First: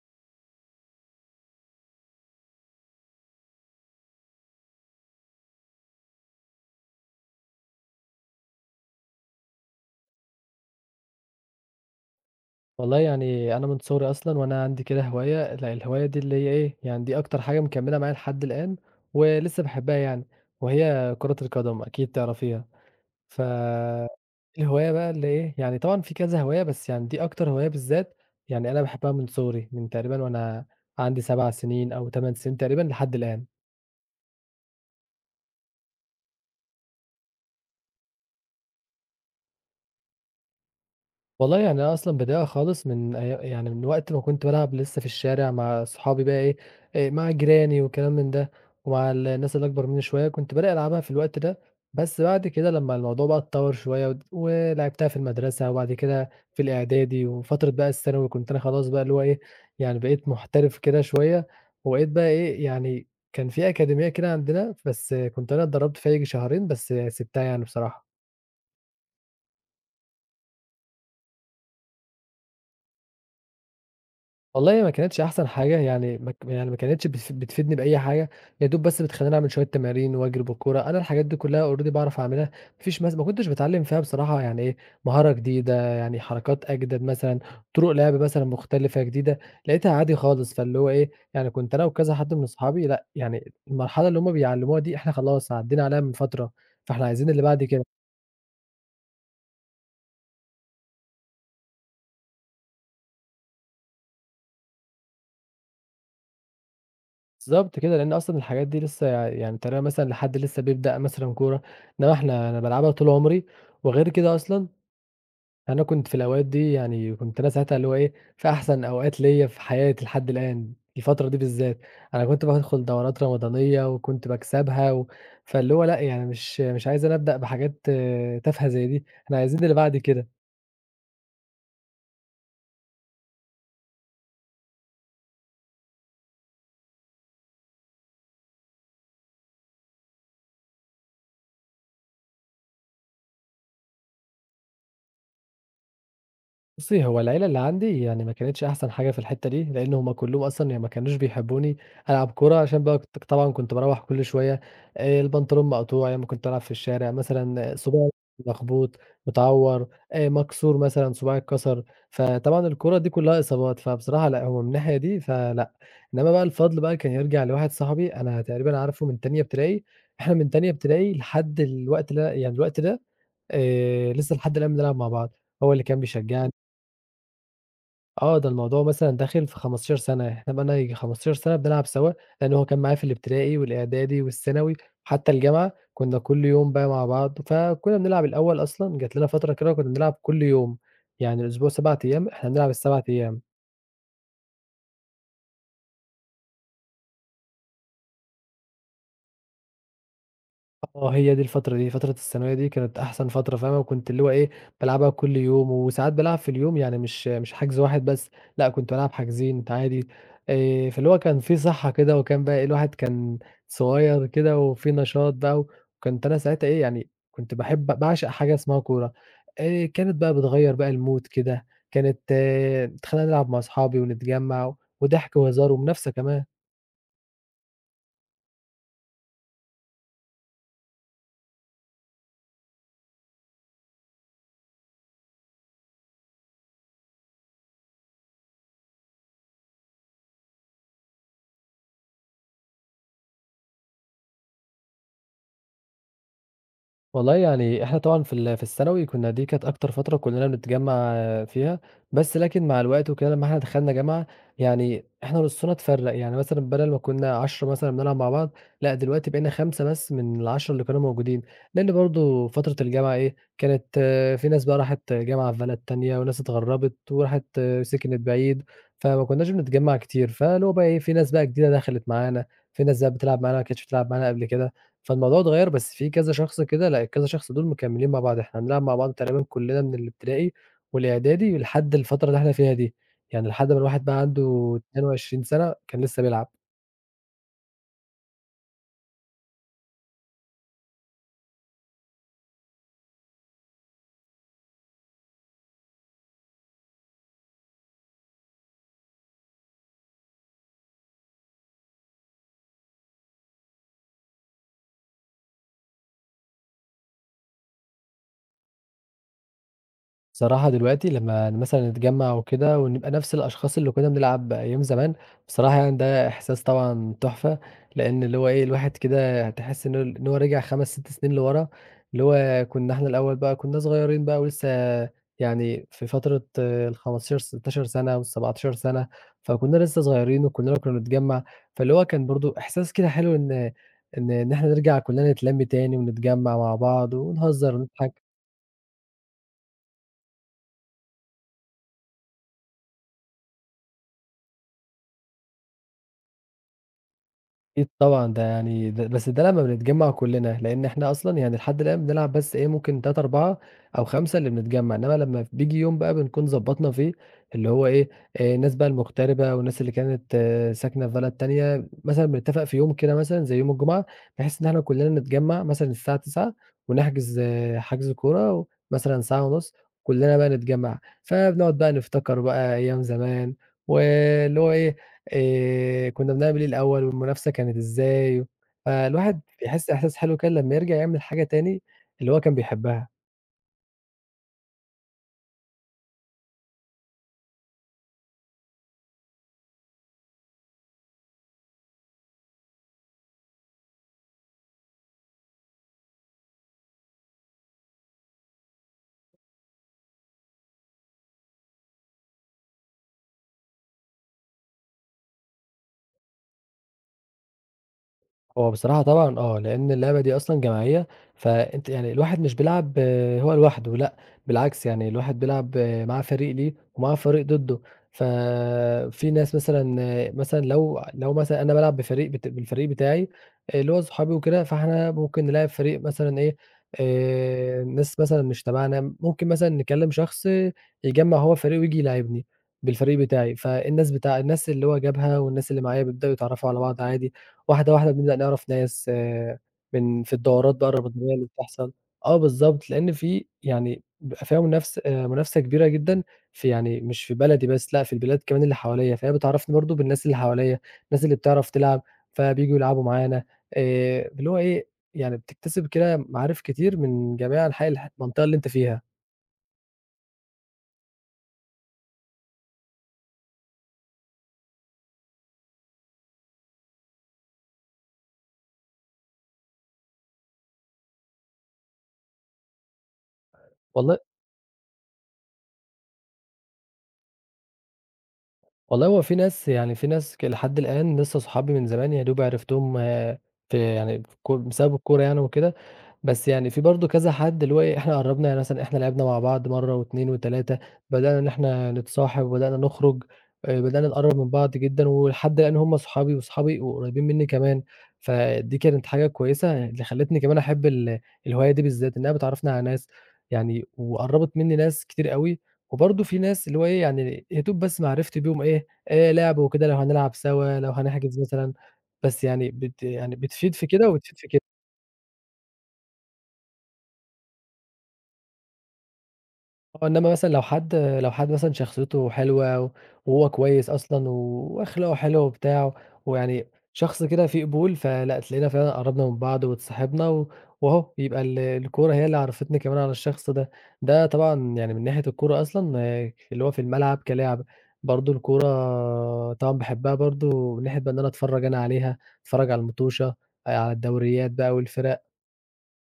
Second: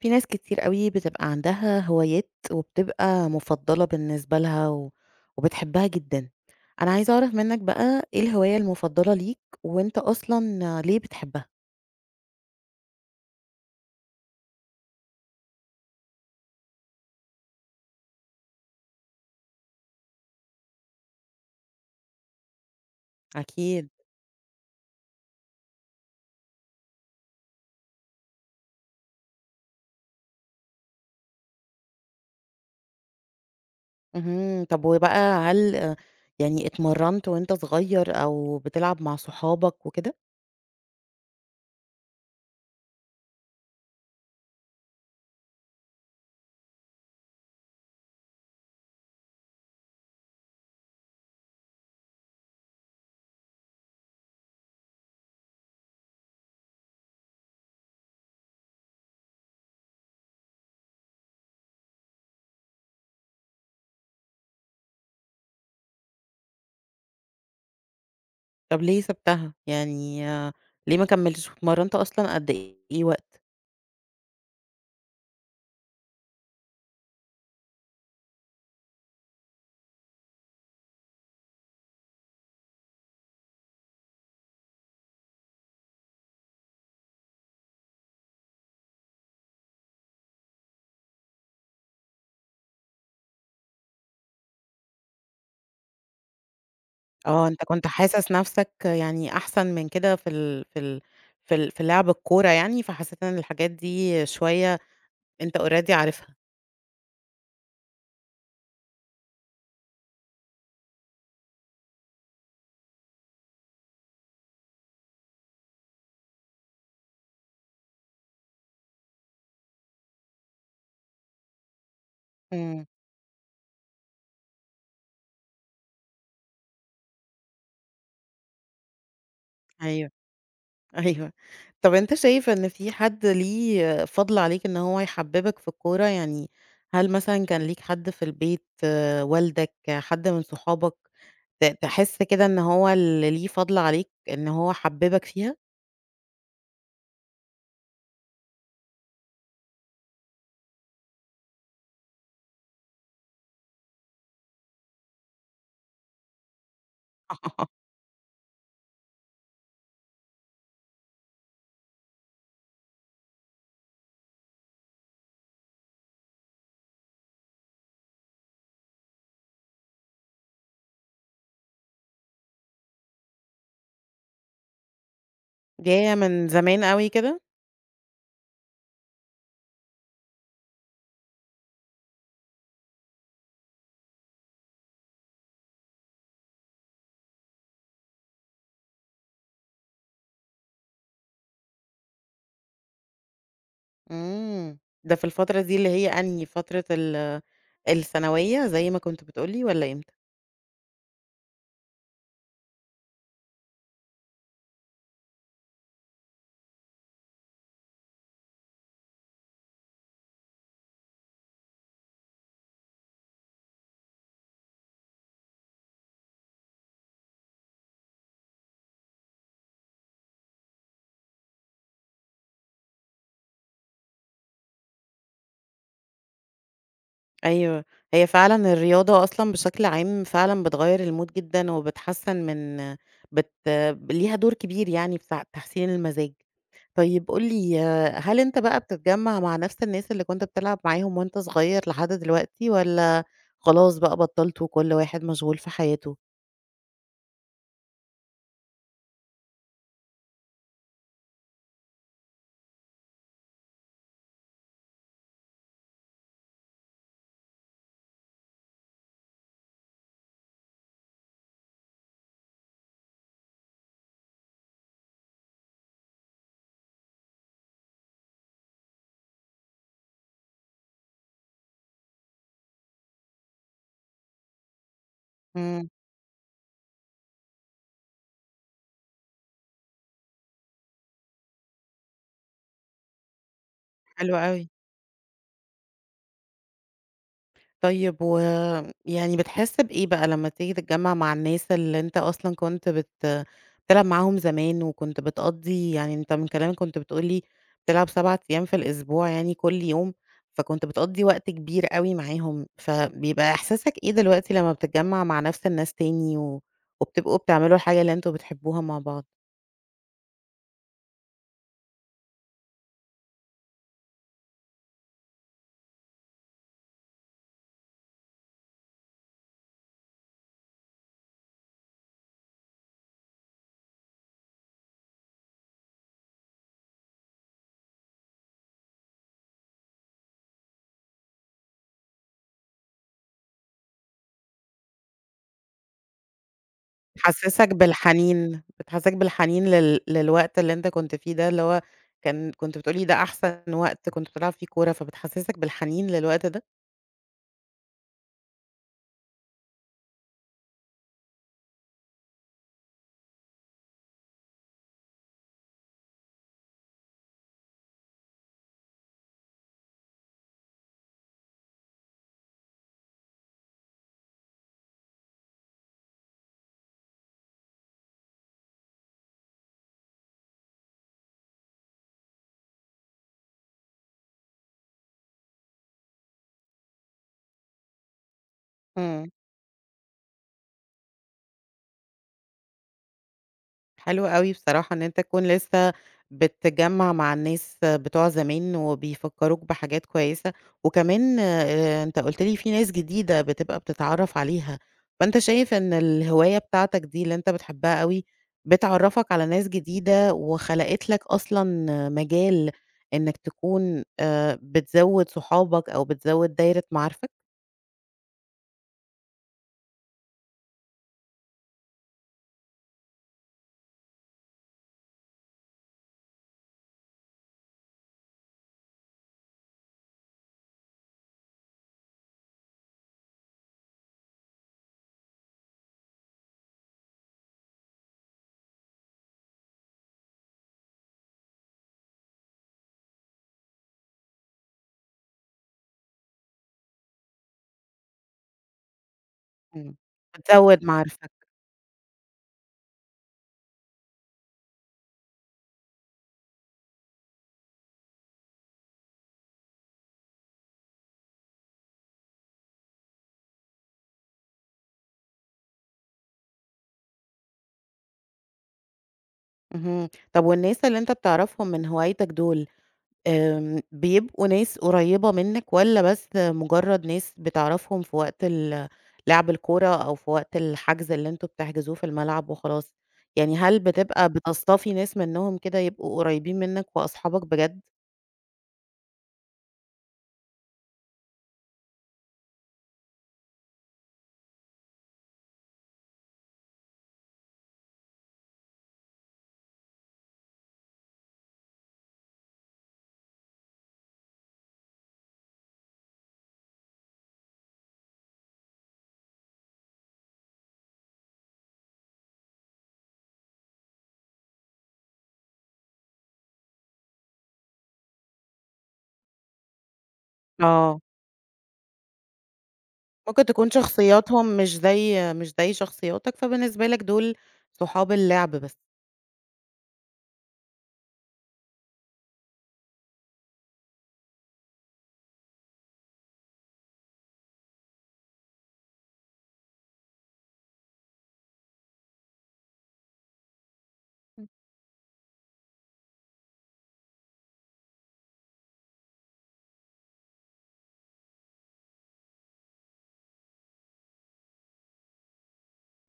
في ناس كتير أوي بتبقى عندها هوايات وبتبقى مفضلة بالنسبة لها وبتحبها جدًا. أنا عايزة أعرف منّك بقى إيه الهواية المفضلة ليك، وأنت أصلًا ليه بتحبها؟ والله يعني أنا من صغري أصلًا وأنا عندي كده هواية، الهواية دي اللي هي إيه، يعني دي أكتر حاجة مكمّلة معايا لحد الآن ولسه باحبها يعني، وهي كرة القدم أكيد تعرفيها. ف أكيد. الهواية بقى اللي إيه، يعني طبعًا في كذا هواية بس يعني دي أكتر هواية بالذات يعني أنا باحبها من صغري، من تقريبًا وأنا عندي 7 سنين أو 8 سنين تقريبًا لحد الآن. اهم. طب وبقى هل يعني اتمرّنت وأنت صغير أو بتلعب مع صحابك وكده؟ والله يعني أنا أصلًا بادئها خالص من أي يعني من وقت ما كنت بالعب لسه في الشارع مع صحابي بقى إيه، مع جيراني وكلام من ده، ومع الناس اللي أكبر مني شوية، كنت بادئ ألعبها في الوقت ده، بس بعد كده لمّا الموضوع بقى اتطوّر شوية ولعبتها في المدرسة وبعد كده في الإعدادي وفترة بقى الثانوي كنت أنا خلاص بقى اللي هو إيه، يعني بقيت محترف كده شوية، وبقيت بقى إيه، يعني كان في أكاديمية كده عندنا بس كنت أنا اتدرّبت فيها ييجي شهرين بس سِبتها يعني بصراحة. طب ليه سِبتها؟ يعني ليه ما كمّلتش واتمرّنت أصلًا قد إيه وقت؟ والله ما كانتش أحسن حاجة، يعني ما ك يعني ما كانتش بتفيدني بأي حاجة، يا دوب بس بتخلّيني أعمل شوية تمارين وأجري بالكورة، أنا الحاجات دي كلّها already باعرف أعملها، ما فيش ما كنتش باتعلّم فيها بصراحة يعني إيه، مهارة جديدة، يعني حركات أجدد مثلًا، طرق لعب مثلًا مختلفة جديدة، لقيتها عادي خالص، فاللي هو إيه، يعني كنت أنا وكذا حد من أصحابي لأ، يعني المرحلة اللي هُم بيعلّموها دي إحنا خلاص عدّينا عليها من فترة، فإحنا عايزين اللي آه، بعد أنت كده. كنت حاسس نَفْسك يعني أحسن من كده في لعب الكورة يعني، فحسيت إن الحاجات دي شوية أنت already عارفها. بالضبط كده، لإن أصلًا الحاجات دي لسه يعني تقريبًا مثلًا لحد لسه بيبدأ مثلًا كورة، إنما إحنا أنا بالعبها طول عمري، وغير كده أصلًا أنا كنت في الأوقات دي يعني كنت أنا ساعتها اللي هو إيه، في أحسن أوقات ليّا في حياتي لحد الآن، الفترة دي بالذات، أنا كنت بادخل إمم، دورات رمضانية وكنت باكسبها و فاللي هو لأ، يعني مش عايز أنا أبدأ بحاجات آه، تافهة زي دي، إحنا عايزين اللي بعد أيوه. كده. أيوه. طَب أنت شايف إن في حد ليه فضْل عليك إن هو يحبّبك في الكورة، يعني هل مثلًا كان ليك حد في البيت، والدك، حد من صحابك، تحس كده إن هو اللي ليه فضْل عليك إن هو حبّبك فيها؟ بُصّي، هو العيلة اللي عندي يعني ما كانتش أحسن حاجة في الحتّة دي، لإن هم كلّهم أصلًا يعني ما كانوش بيحبّوني ألعب كورة عشان بقى كنت طبعًا كنت باروّح كل شوية البنطلون مقطوع أيام ما كنت بالعب في الشارع، مثلًا صباعي مخبوط، متعوّر، مكسور مثلًا صباعي اتكسر، فطبعًا الكورة دي كلّها إصابات، فبصراحة لأ، هو من الناحية دي فلأ، إنّما بقى الفضل بقى كان يرجع لواحد صاحبي أنا تقريبًا عارفه من تانية ابتدائي، إحنا من تانية ابتدائي لحد الوقت ده يعني الوقت ده لسّه لحد الآن بنلعب مع بعض، هو اللي كان جاية من بيشجّعني زمان أوي كده؟ آه، ده الموضوع مثلًا داخل في 15 سَنة، إحنا بقى لنا ييجي 15 سَنة بنلعب سوا، لإن هو كان معايا في الابتدائي والإعدادي والثانوي، حتى الجامعة كنا كل يوم بقى مع بعض، فكنا بنلعب الأول أصلًا جات لنا فترة كده كنا بنلعب كل يوم، يعني الأسبوع 7 أيام إحنا بنلعب ال7 أيام. إمم. ده في الفترة دي اللي هي أنهي فترة الثانوية زي ما كنت بتقول لي والّا إمتى؟ آه، هي دي الفترة دي، فترة الثانوية دي كانت أحسن فترة فاهمة، وكنت اللي هو إيه، بالعبها كل يوم وساعات بالعب في اليوم يعني مش حجز واحد بس، لأ كنت بالعب حاجزين عادي، فاللي هو كان في صحة كده وكان بقى إيه، الواحد كان صغير كده وفي نشاط بقى، وكنت أنا ساعتها إيه، يعني كنت باحب باعشق حاجة اسمها كورة، كانت بقى بتغيّر بقى المود كده، كانت إيه تخلّينا نلعب مع أصحابي ونتجمّع وضحك وهزار ومنافسة كمان. أيوه، هي فعلًا الرياضة أصلًا بشكل عام فعلًا بتغيّر الmood جدًا وبتحسّن من بت ليها دور كبير يعني في تحسين المزاج. طيب قُل لي هل أنت بقى بتتجمّع مع نفس الناس اللي كنت بتلعب معاهم وأنت صغير لحد دلوقتي والّا خلاص بقى بطّلت وكل واحد مشغول في حياته؟ والله يعني إحنا طبعًا في الثانوي كنا دي كانت أكتر فترة كُلّنا بنتجمّع فيها، بس لكن مع الوقت وكده لمّا إحنا دخلنا جامعة، يعني إحنا نُصّنا اتفرّق، يعني مثلًا بدل ما كنا 10 مثلًا بنلعب مع بعض، لأ دلوقتي بقينا 5 بس من ال10 اللي كانوا موجودين، لإن برضه فترة الجامعة إيه، كانت آه، في ناس بقى راحت جامعة في بلد تانية وناس اتغرّبت وراحت آه، سكنت بعيد، فما كناش بنتجمّع كتير، فاللي هو بقى إيه، في ناس بقى جديدة دخلت معانا، في ناس بقى بتلعب معانا ما كانتش بتلعب معانا قبل كده. فالموضوع اتغيّر إمم. بس في كذا شخص كده لأ، الكذا شخص دول مكمّلين مع بعض، إحنا بنلعب مع بعض تقريبًا كُلّنا من الابتدائي والإعدادي لحد الفترة اللي إحنا فيها دي، يعني لحد ما الواحد بقى حلو أوي. عنده 22 سَنة كان لسه بيلعب. طيب ويعني بتحس بإيه بقى لمّا تيجي تتجمّع مع الناس اللي أنت أصلًا كنت بتلعب معاهم زمان وكنت بتقضّي يعني أنت من كلامك كنت بتقول لي بتلعب 7 أيام في الأسبوع يعني كل يوم، فكنت بتقضّي وقت كبير أوي معاهم، فبيبقى إحساسك إيه دلوقتي لمّا بتتجمّع مع نَفْس الناس تاني و وبتبقوا بتعملوا الحاجة اللي أنتم بتحبوها مع بعض؟ صراحة دلوقتي لمّا مثلًا نتجمّع وكده ونبقى نفس الأشخاص اللي كُنّا بنلعب أيام زمان، بصراحة يعني ده إحساس طبعًا تحفة، لإن اللي هو إيه، الواحد كده هتحس إن هو رجع 5، 6 سنين لورا، اللي هو كُنّا إحنا الأول بقى كُنّا صغيّرين بقى ولسه يعني في فترة ال15 16 سَنة وال17 سَنة، فكُنّا لسه صغيّرين وكُلّنا كُنّا بنتجمّع، فاللي هو كان برضه إحساس كده حلو إن إحنا نرجع كُلّنا نتلَم تاني ونتجمّع مع بعض بتحسسك ونهزر ونضحك. بالحنين، بتحسسك بالحنين للوقت اللي أنت كنت فيه ده، اللي هو كنت بتقول لي ده أحسن وقت كنت بتلعب فيه كورة، فبتحسسك بالحنين للوقت ده؟ أكيد طبعًا، ده يعني ده بس ده لمّا بنتجمّع كُلّنا، لإن إحنا أصلًا يعني لحد الآن بنلعب بس إيه، ممكن 3، 4 أو 5 اللي بنتجمّع، إنّما لمّا بييجي يوم بقى بنكون ضبّطنا فيه اللي هو إيه، الناس بقى المغتربة والناس اللي كانت ساكنة في بلد تانية، مثلًا بنتّفق في يوم كده مثلًا زي يوم الجمعة، بحيث إن إحنا كُلّنا نتجمّع مثلًا الساعة 21:00 ونحجز حجز كورة مثلًا ساعة ونُص، كُلّنا بقى نتجمّع، فبنقعد بقى نفتكر بقى أيام زمان واللي هو إيه، كُنّا بنعمل إيه الأول والمنافسة كانت إزاي، إمم. فالواحد بيحس إحساس حلو كده لمّا يرجع يعمل حاجة تاني اللي هو كان بيحبها. حلو أوي بصراحة إن أنت تكون لسه بتجمّع مع الناس بتوع زمان وبيفكّروك بحاجات كويسة، وكمان أنت قُلت لي في ناس جديدة بتبقى بتتعرّف عليها، فأنت شايف إن الهواية بتاعتك دي اللي أنت بتحبها أوي، بتعرّفك على ناس جديدة وخلقت لك أصلًا مجال إنك تكون بتزوّد صحابك أو بتزوّد دايرة معارفك؟ هو بصراحة طبعًا آه، لإن اللعبة دي أصلًا جماعية، فأنت يعني الواحد مش بيلعب آه، هو لوحده لأ، بالعكس يعني الواحد بيلعب آه، مع فريق ليه ومع فريق ضده، ففي ناس مثلًا آه، مثلًا لو مثلًا أنا بالعب بفريق بت بالفريق بتاعي آه، اللي هو صحابي وكده، فإحنا ممكن نلاعب فريق مثلًا إيه، ناس مثلًا مش تبعنا، ممكن مثلًا نكلم شخص يجمّع هو فريق وييجي يلاعبني بالفريق بتاعي، فالناس بتاع الناس اللي هو جابها والناس اللي معايا بيبدأوا يتعرفوا على بعض عادي. واحدة، واحدة بنبدأ نعرف ناس إمم. من في الدورات بتزوّد بقى معارفك. الرمضانية اللي بتحصل آه بالضبط، لإن في يعني بيبقى فيها منافسة منافسة كبيرة جدًا في يعني مش في بلدي بس، لأ في البلاد كمان اللي حواليّا، فهي بتعرّفني برضه بالناس اللي حواليّا، الناس اللي بتعرف تلعب، فبييجوا يلعبوا معانا اللي هو إيه، يعني بتكتسب كده معارف كتير من جميع أنحاء المنطقة اللي أنت فيها. اهم. طَب والناس اللي أنت بتعرفهم من هوايتك دول، بيبقوا ناس قريّبة منّك والّا بس مجرّد ناس بتعرفهم في وقت لعب الكورة أو في وقت الحجز اللي أنتم بتحجزوه في الملعب وخلاص؟ يعني هل والله بتبقى بتصطفي ناس منّهم كده يبقوا قريّبين منّك وأصحابك بجد؟ والله هو في ناس يعني في ناس لحد الآن لسه صحابي من زمان، يا دوب عرفتهم آه، في يعني بسبب الكورة يعني وكده، بس يعني في برضه كذا حد اللي هو إيه، إحنا قرّبنا يعني مثلًا إحنا لعبنا مع بعض مرّة و2 و3 بدأنا إن إحنا نتصاحب وبدأنا نخرج، بدأنا نقرّب من بعض جدًا ولحد الآن هم صحابي وصحابي وقريبين منّي كمان، فدي كانت حاجة كويسة اللي خلّتني كمان أحب الهواية دي بالذات، إنها بتعرّفني على ناس يعني وقرّبت منّي ناس كتير أوي، وبرضه في ناس اللي هو إيه، يعني يا دوب بس معرفتي بيهم إيه، لعب وكده لو هنلعب سوا، لو آه. هنحجز مثلًا، بس يعني بت يعني ممكن تكون بتفيد في كده وبتفيد في شخصياتهم كده. مش زي شخصياتك، فبالنسبة لك دول صحاب اللعب بس. آه، إنما مثلًا لو حد مثلًا شخصيته حلوة وهو كويس أصلًا وأخلاقه حلوة وبتاع، ويعني شخص كده فيه قبول، فلأ تلاقينا فعلًا قرّبنا من بعض واتصاحبنا و وأهو يبقى الكورة هي اللي عرّفتني كمان على الشخص ده. ده طبعًا يعني من ناحية الكورة أصلًا آه، اللي هو في الملعب كلعب، برضه الكورة طبعًا باحبها برضه من ناحية بقى إن أنا أتفرّج أنا عليها، أتفرّج على المطوشة، على الدوريات بقى والفرق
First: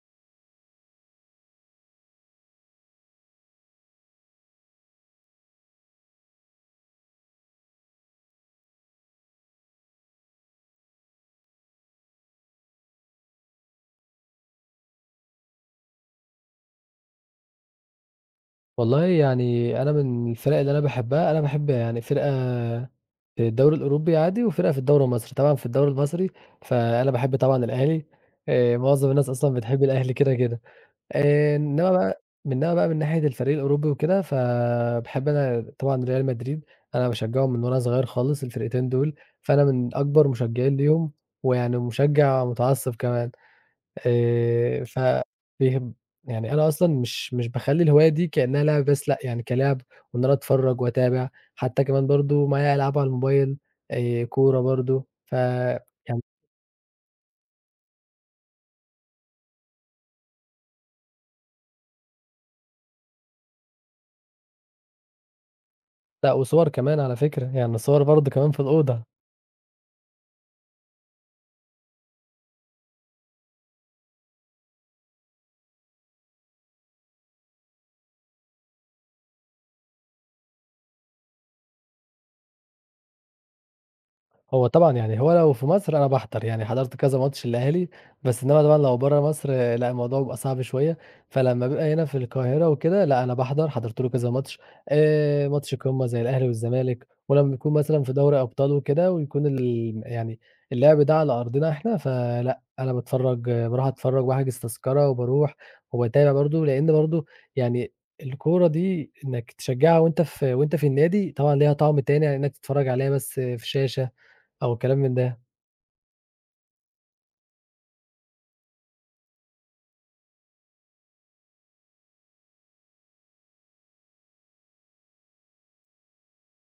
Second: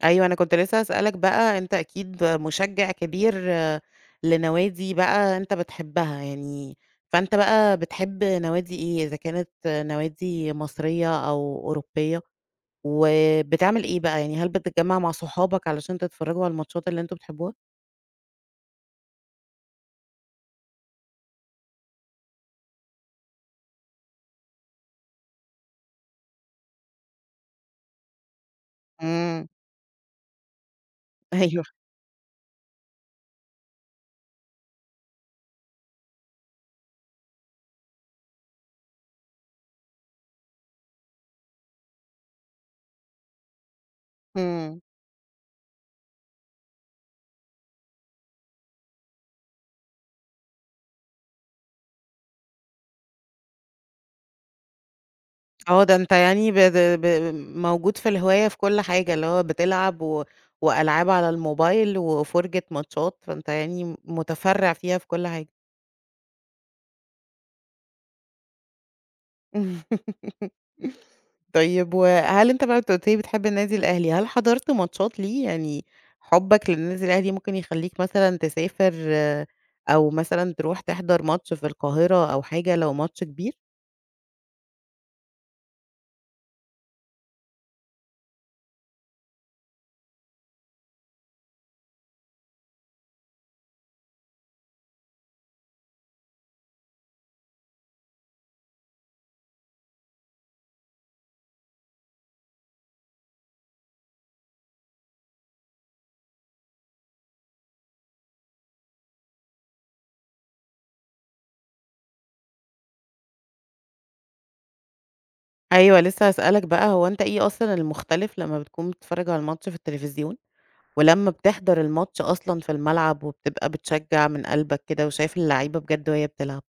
أيوه، أنا كنت لسه هاسألك بقى، أنت أكيد مشجّع كبير لنوادي بقى أنت بتحبها يعني، فأنت بقى بتحب نوادي إيه؟ إذا كانت نوادي مصرية أو أوروبية، وبتعمل إيه بقى؟ يعني هل بتتجمّع مع صحابك علشان تتفرّجوا على الماتشات اللي أنتم بتحبوها؟ والله يعني أنا من الفرق اللي أنا باحبها، أنا باحب يعني فرقة في الدوري الأوروبي عادي، وفرقة في الدوري المصري، طبعًا في الدوري المصري فأنا باحب طبعًا الأهلي، معظم الناس إمم، أصلًا بتحب الأهلي كده، كده. آآ أيوه، إنما بقى إنما بقى من ناحية الفريق الأوروبي وكده، فباحب أنا طبعًا ريال مدريد، أنا باشجعهم من وأنا صغير خالص الفرقتين دول، فأنا من أكبر مشجعين ليهم، ويعني مشجع متعصب كمان. إمم، ف بيهب يعني أنا أصلًا مش باخلّي الهواية دي كإنها لعب بس لأ، يعني كلعب وإن أنا أتفرّج وأتابع، حتّى كمان برضه معايا ألعاب على الموبايل، كورة برضه، ف آه. ده أنت يعني يعني بت ب موجود في الهواية في كل حاجة، اللي هو بتلعب و وألعاب على الموبايل وفُرجة ماتشات، فأنت يعني متفرّع فيها في كل حاجة. لأ وصور كمان على فكرة، يعني صور برضه كمان في الأوضة. طيب وهل أنت بقى أنت قُلت لي بتحب النادي الأهلي، هل حضرت ماتشات ليه؟ يعني حُبّك للنادي الأهلي ممكن يخلّيك مثلًا تسافر أو مثلًا تروح تحضر ماتش في القاهرة أو حاجة لو ماتش كبير؟ هو طبعًا يعني هو لو في مصر أنا باحضر، يعني حضرت كذا ماتش للأهلي، بس إنّما طبعًا لو برّه مصر آه، لأ، الموضوع بيبقى صعب شوية، فلمّا بيبقى هنا في القاهرة وكده لأ، أنا باحضر، حضرت له كذا ماتش ماتش قمة زي الأهلي والزمالك، ولمّا يكون مثلًا في دوري أبطال وكده ويكون يعني اللعب ده على أرضنا إحنا، فلأ، أنا باتفرّج باروح أتفرّج وأحجز تذكرة وباروح وباتابع برضه، لإن برضه يعني الكورة دي إنّك تشجّعها وأنت في النادي، طبعًا ليها طعم تاني عن إنّك تتفرّج عليها بس في شاشة. أو كلام من ده. أيوه لسه هاسألك بقى، هو أنت إيه أصلًا المختلف لمّا بتكون بتتفرّج على الماتش في التلفزيون ولمّا بتحضر الماتش أصلًا في الملعب وبتبقى بتشجّع من قلبك كده وشايف اللعيبة بجد وهي بتلعب؟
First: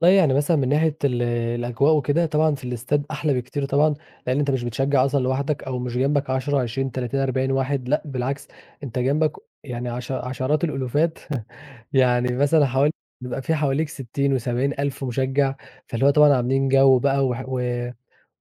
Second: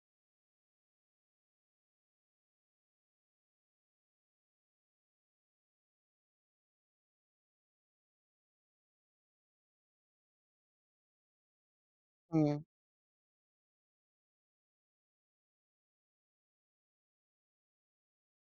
والله يعني مثلًا من ناحية الأجواء وكده، طبعًا في الاستاد أحلى بكتير طبعًا، لإن أنت مش بتشجّع أصلًا لوحدك أو مش جنبك 10، 20، 30، 40 واحد، لأ بالعكس، أنت جنبك يعني عشرات الألوفات يعني مثلًا حوالي بيبقى في حواليك 60 و70 ألف مشجّع، فاللي هو طبعًا عاملين جَوّ بقى وح و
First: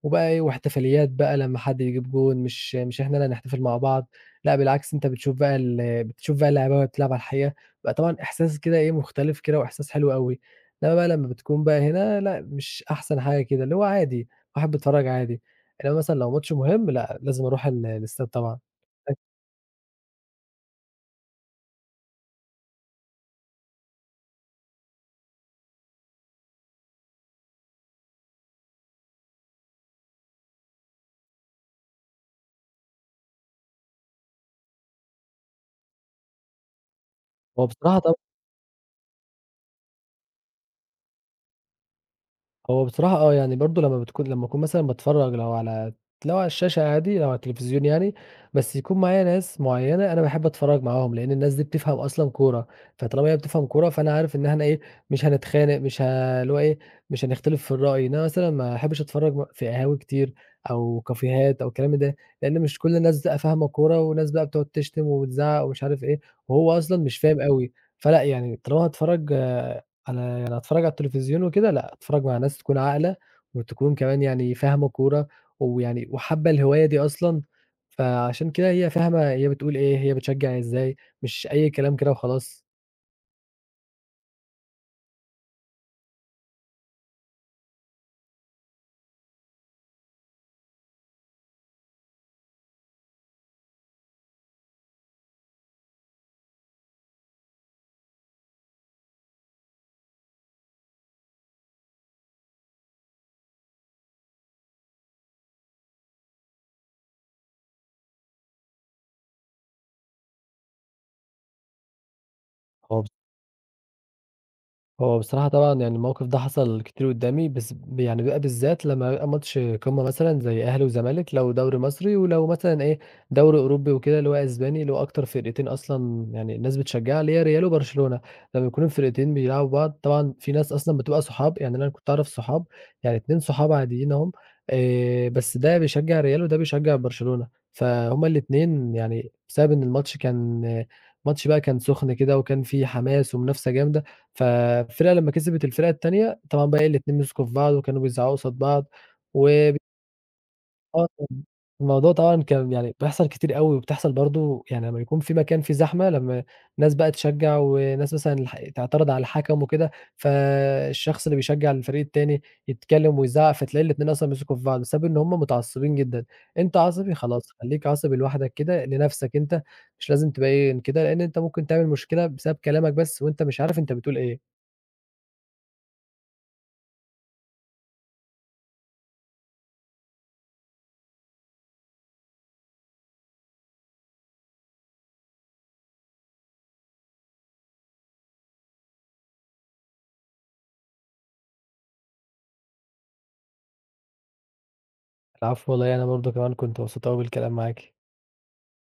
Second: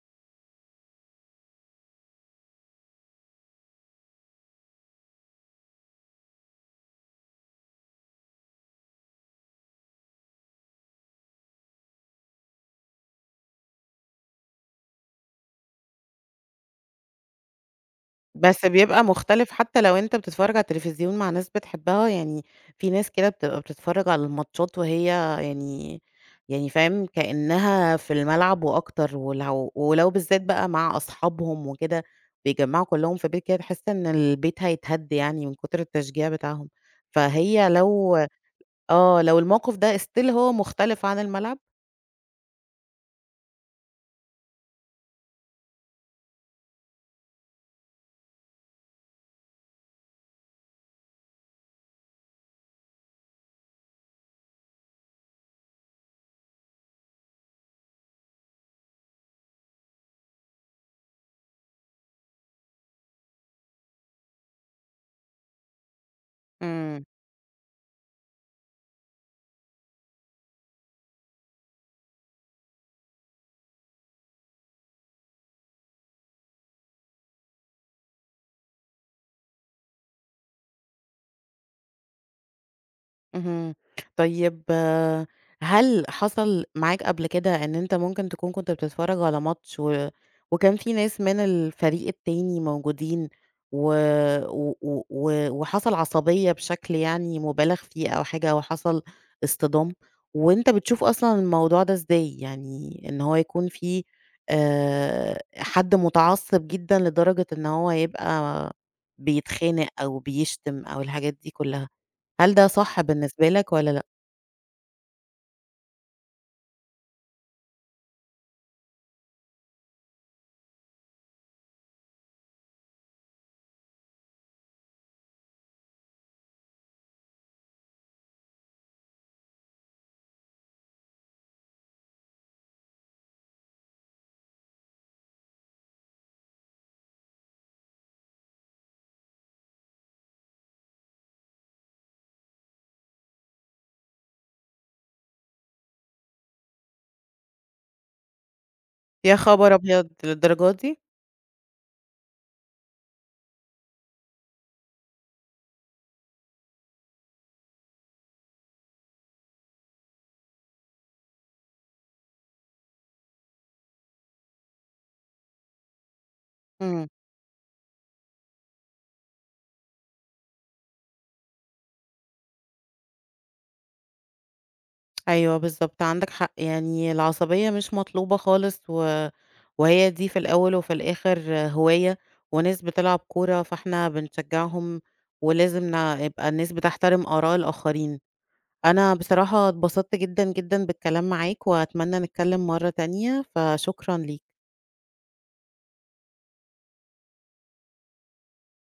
وبقى إيه، واحتفاليات بقى لمّا حد يجيب جون، مش إحنا اللي هنحتفل مع بعض، لأ بالعكس أنت بتشوف بقى اللعيبة وهي بتلعب على الحقيقة، بقى طبعًا إحساس كده إيه، مختلف كده وإحساس حلو أوي، إنما بقى لمّا بتكون بقى هنا لأ، مش أحسن حاجة كده، اللي هو عادي، الواحد بيتفرّج عادي، إنما مثلًا لو ماتش مهم لأ، لازم أروح الاستاد طبعًا. بس بيبقى مختلف حتى لو أنت بتتفرّج على التلفزيون مع ناس بتحبها، يعني في ناس كده بتبقى بتتفرّج على الماتشات وهي يعني يعني فاهم، كإنها في الملعب وأكتر، ولو بالذات بقى مع أصحابهم وكده، بيتجمّعوا كلّهم في بيت كده تحس إن البيت هيتهد يعني من كتر التشجيع بتاعهم، هو فهي بصراحة طبعًا لو الموقف ده still هو مختلف عن الملعب؟ هو بصراحة آه، يعني برضه لمّا أكون مثلًا باتفرّج لو على الشاشة عادي، لو على التلفزيون يعني، بس يكون معايا ناس معيّنة أنا باحب أتفرّج معاهم، لإن الناس دي بتفهم أصلًا كورة، فطالما هي بتفهم كورة فأنا عارف إن إحنا إيه، مش هنتخانق، مش ه اللي هو إيه، مش هنختلف في الرأي، إن أنا مثلًا ما أحبش أتفرّج في قهاوي كتير أو كافيهات أو الكلام ده، لإن مش كل الناس بقى فاهمة كورة، وناس بقى بتقعد تشتم وبتزعّق ومش عارف إيه، وهو أصلًا إمم. مش فاهم أوي، فلأ يعني طالما هاتفرّج أنا يعني أتفرّج على التلفزيون وكده لأ، أتفرّج مع ناس تكون عاقلة، وتكون كمان يعني فاهمة كورة، ويعني وحابة الهواية دي أصلًا، فعشان كده هي فاهمة هي بتقول إيه، هي بتشجّع إيه، إزاي، مش أي كلام كده وخلاص. اهم. طيب، هل حصل معاك قبل كده إن أنت ممكن تكون كنت بتتفرّج على ماتش و وكان في ناس من الفريق التاني موجودين و و و و وحصل عصبية بشكل يعني مُبالغ فيه أو حاجة وحصل اصطدام، وأنت بتشوف أصلًا الموضوع ده إزاي؟ يعني إن هو يكون في حد متعصب جدًا لدرجة إن هو يبقى بيتخانق أو بيشتم أو الحاجات دي كلّها. هل ده صح هو بالنسبة لك والّا لأ؟ هو بصراحة طبعًا يعني الموقف ده حصل كتير قدّامي، بس يعني بيبقى بالذات لمّا بيبقى ماتش قمة مثلًا زي أهلي وزمالك لو دوري مصري، ولو مثلًا إيه دوري أوروبي وكده اللي هو أسباني، اللي هو أكتر فرقتين أصلًا يعني الناس بتشجّعها اللي هي ريال وبرشلونة، لمّا يكونوا الفرقتين بيلعبوا بعض طبعًا في ناس أصلًا بتبقى صحاب، يعني أنا كنت أعرف صحاب يعني 2 صحاب عاديين أهم بس ده بيشجّع الريال وده بيشجّع برشلونة، فهُم الاتنين يعني بسبب إن الماتش كان ماتش بقى كان سُخن كده وكان في حماس ومنافسة جامدة فالفرقة لمّا كسبت الفرقة التانية، طبعًا بقى إيه الاتنين مسكوا في بعض وكانوا بيزعقوا قصاد بعض، يا خبر وب أبيض! للدرجة دي! الموضوع طبعًا كان يعني بيحصل كتير أوي، وبتحصل برضه يعني لمّا يكون في مكان فيه زحمة، لمّا ناس بقى تشجّع وناس مثلًا تعترض على الحكم وكده، فالشخص اللي بيشجّع الفريق التاني يتكلم ويزعّق، فتلاقي الاتنين أصلًا مسكوا في بعض، بسبب إن هم متعصبين جدًا، أنت إمم. عصبي خلاص خلّيك عصبي لوحدك كده لنَفْسك أنت، مش لازم تبين كده، لإن أنت ممكن تعمل مشكلة بسبب كلامك بس وأنت مش عارف أنت بتقول إيه. أيوه بالضبط عندك حق، يعني العصبية مش مطلوبة خالص و وهي دي في الأول وفي الآخر هواية، وناس بتلعب كورة فإحنا بنشجعهم، ولازم يبقى الناس بتحترم آراء الآخرين. أنا بصراحة اتبسطت جدًا، جدًا بالكلام معاك، وأتمنى نتكلم مرة تانية، فشكرًا ليك. العفو والله أنا برضه كمان كنت مبسوط أوي بالكلام معاكِ.